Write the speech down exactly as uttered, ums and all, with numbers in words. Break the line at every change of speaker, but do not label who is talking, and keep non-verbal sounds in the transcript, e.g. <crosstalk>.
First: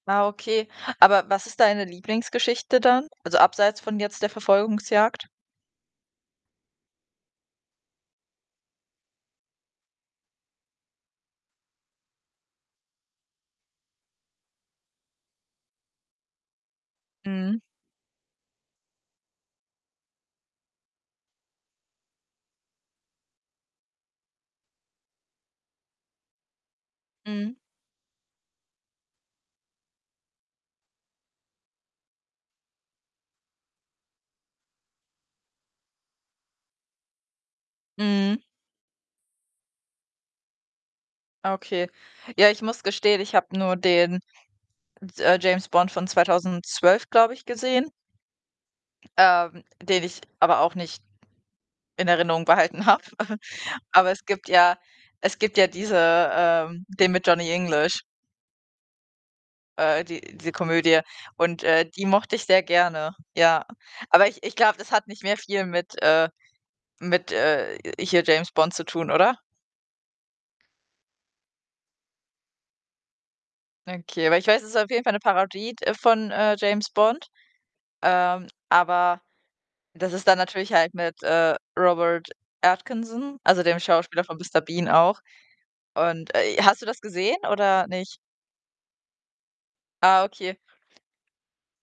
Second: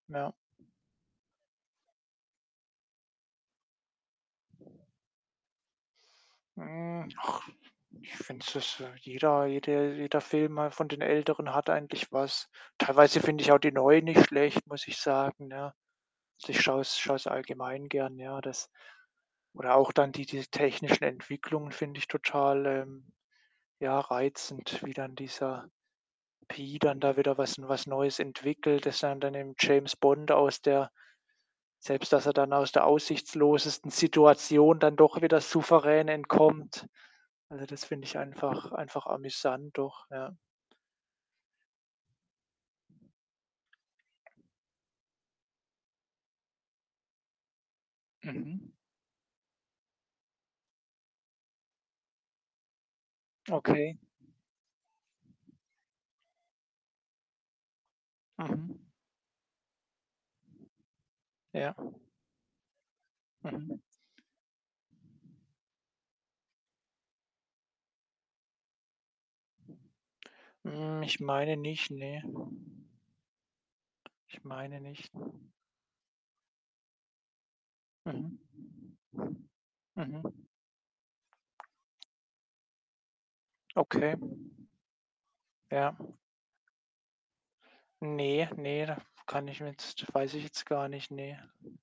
Ah,
Ja.
okay. Aber was ist deine Lieblingsgeschichte dann, also abseits von jetzt der Verfolgungsjagd?
Hm, ach, ich finde es dass jeder jede jeder Film mal von den Älteren hat eigentlich was. Teilweise finde ich auch die Neuen nicht schlecht, muss ich sagen, ne? Ich schaue es schaue es
Mhm.
allgemein gern. Ja, das oder auch dann diese technischen Entwicklungen finde ich total, ähm, ja, reizend, wie dann dieser „P.“ dann da wieder
Mhm.
was was Neues entwickelt, dass er dann dem „James Bond“ aus der selbst dass er dann aus der aussichtslosesten Situation dann doch wieder souverän entkommt. Also, das finde ich
Mhm.
einfach einfach amüsant doch, ja.
Okay. Ja, ich muss gestehen, ich habe nur den d äh, „James Bond“ von zweitausendzwölf, glaube ich, gesehen
Mhm.
ähm, den ich aber auch nicht in Erinnerung behalten habe. <chuckles>
Okay.
Aber es gibt ja es gibt ja diese ähm, den mit „Johnny English“
Mhm.
äh, die diese Komödie. Und,
Ja.
äh, die mochte ich sehr gerne, ja.
Mhm.
Aber ich ich glaube, das hat nicht mehr viel mit, äh mit, äh, hier „James Bond“ zu tun, oder?
Hm, ich meine nicht, ne.
Okay, aber
Ich
ich weiß, es ist
meine
auf jeden
nicht.
Fall 'ne Parodie d von, äh, „James Bond“,
Mhm.
ähm, aber das
Mhm.
ist da natürlich halt mit, äh, Robert Atkinson, also dem
Okay.
Schauspieler von „Mister Bean“ auch.
Ja.
Und, äh, hast du das gesehen oder nicht?
Ne, ne, da kann ich jetzt
Ah,
weiß ich
okay.
jetzt gar nicht, ne.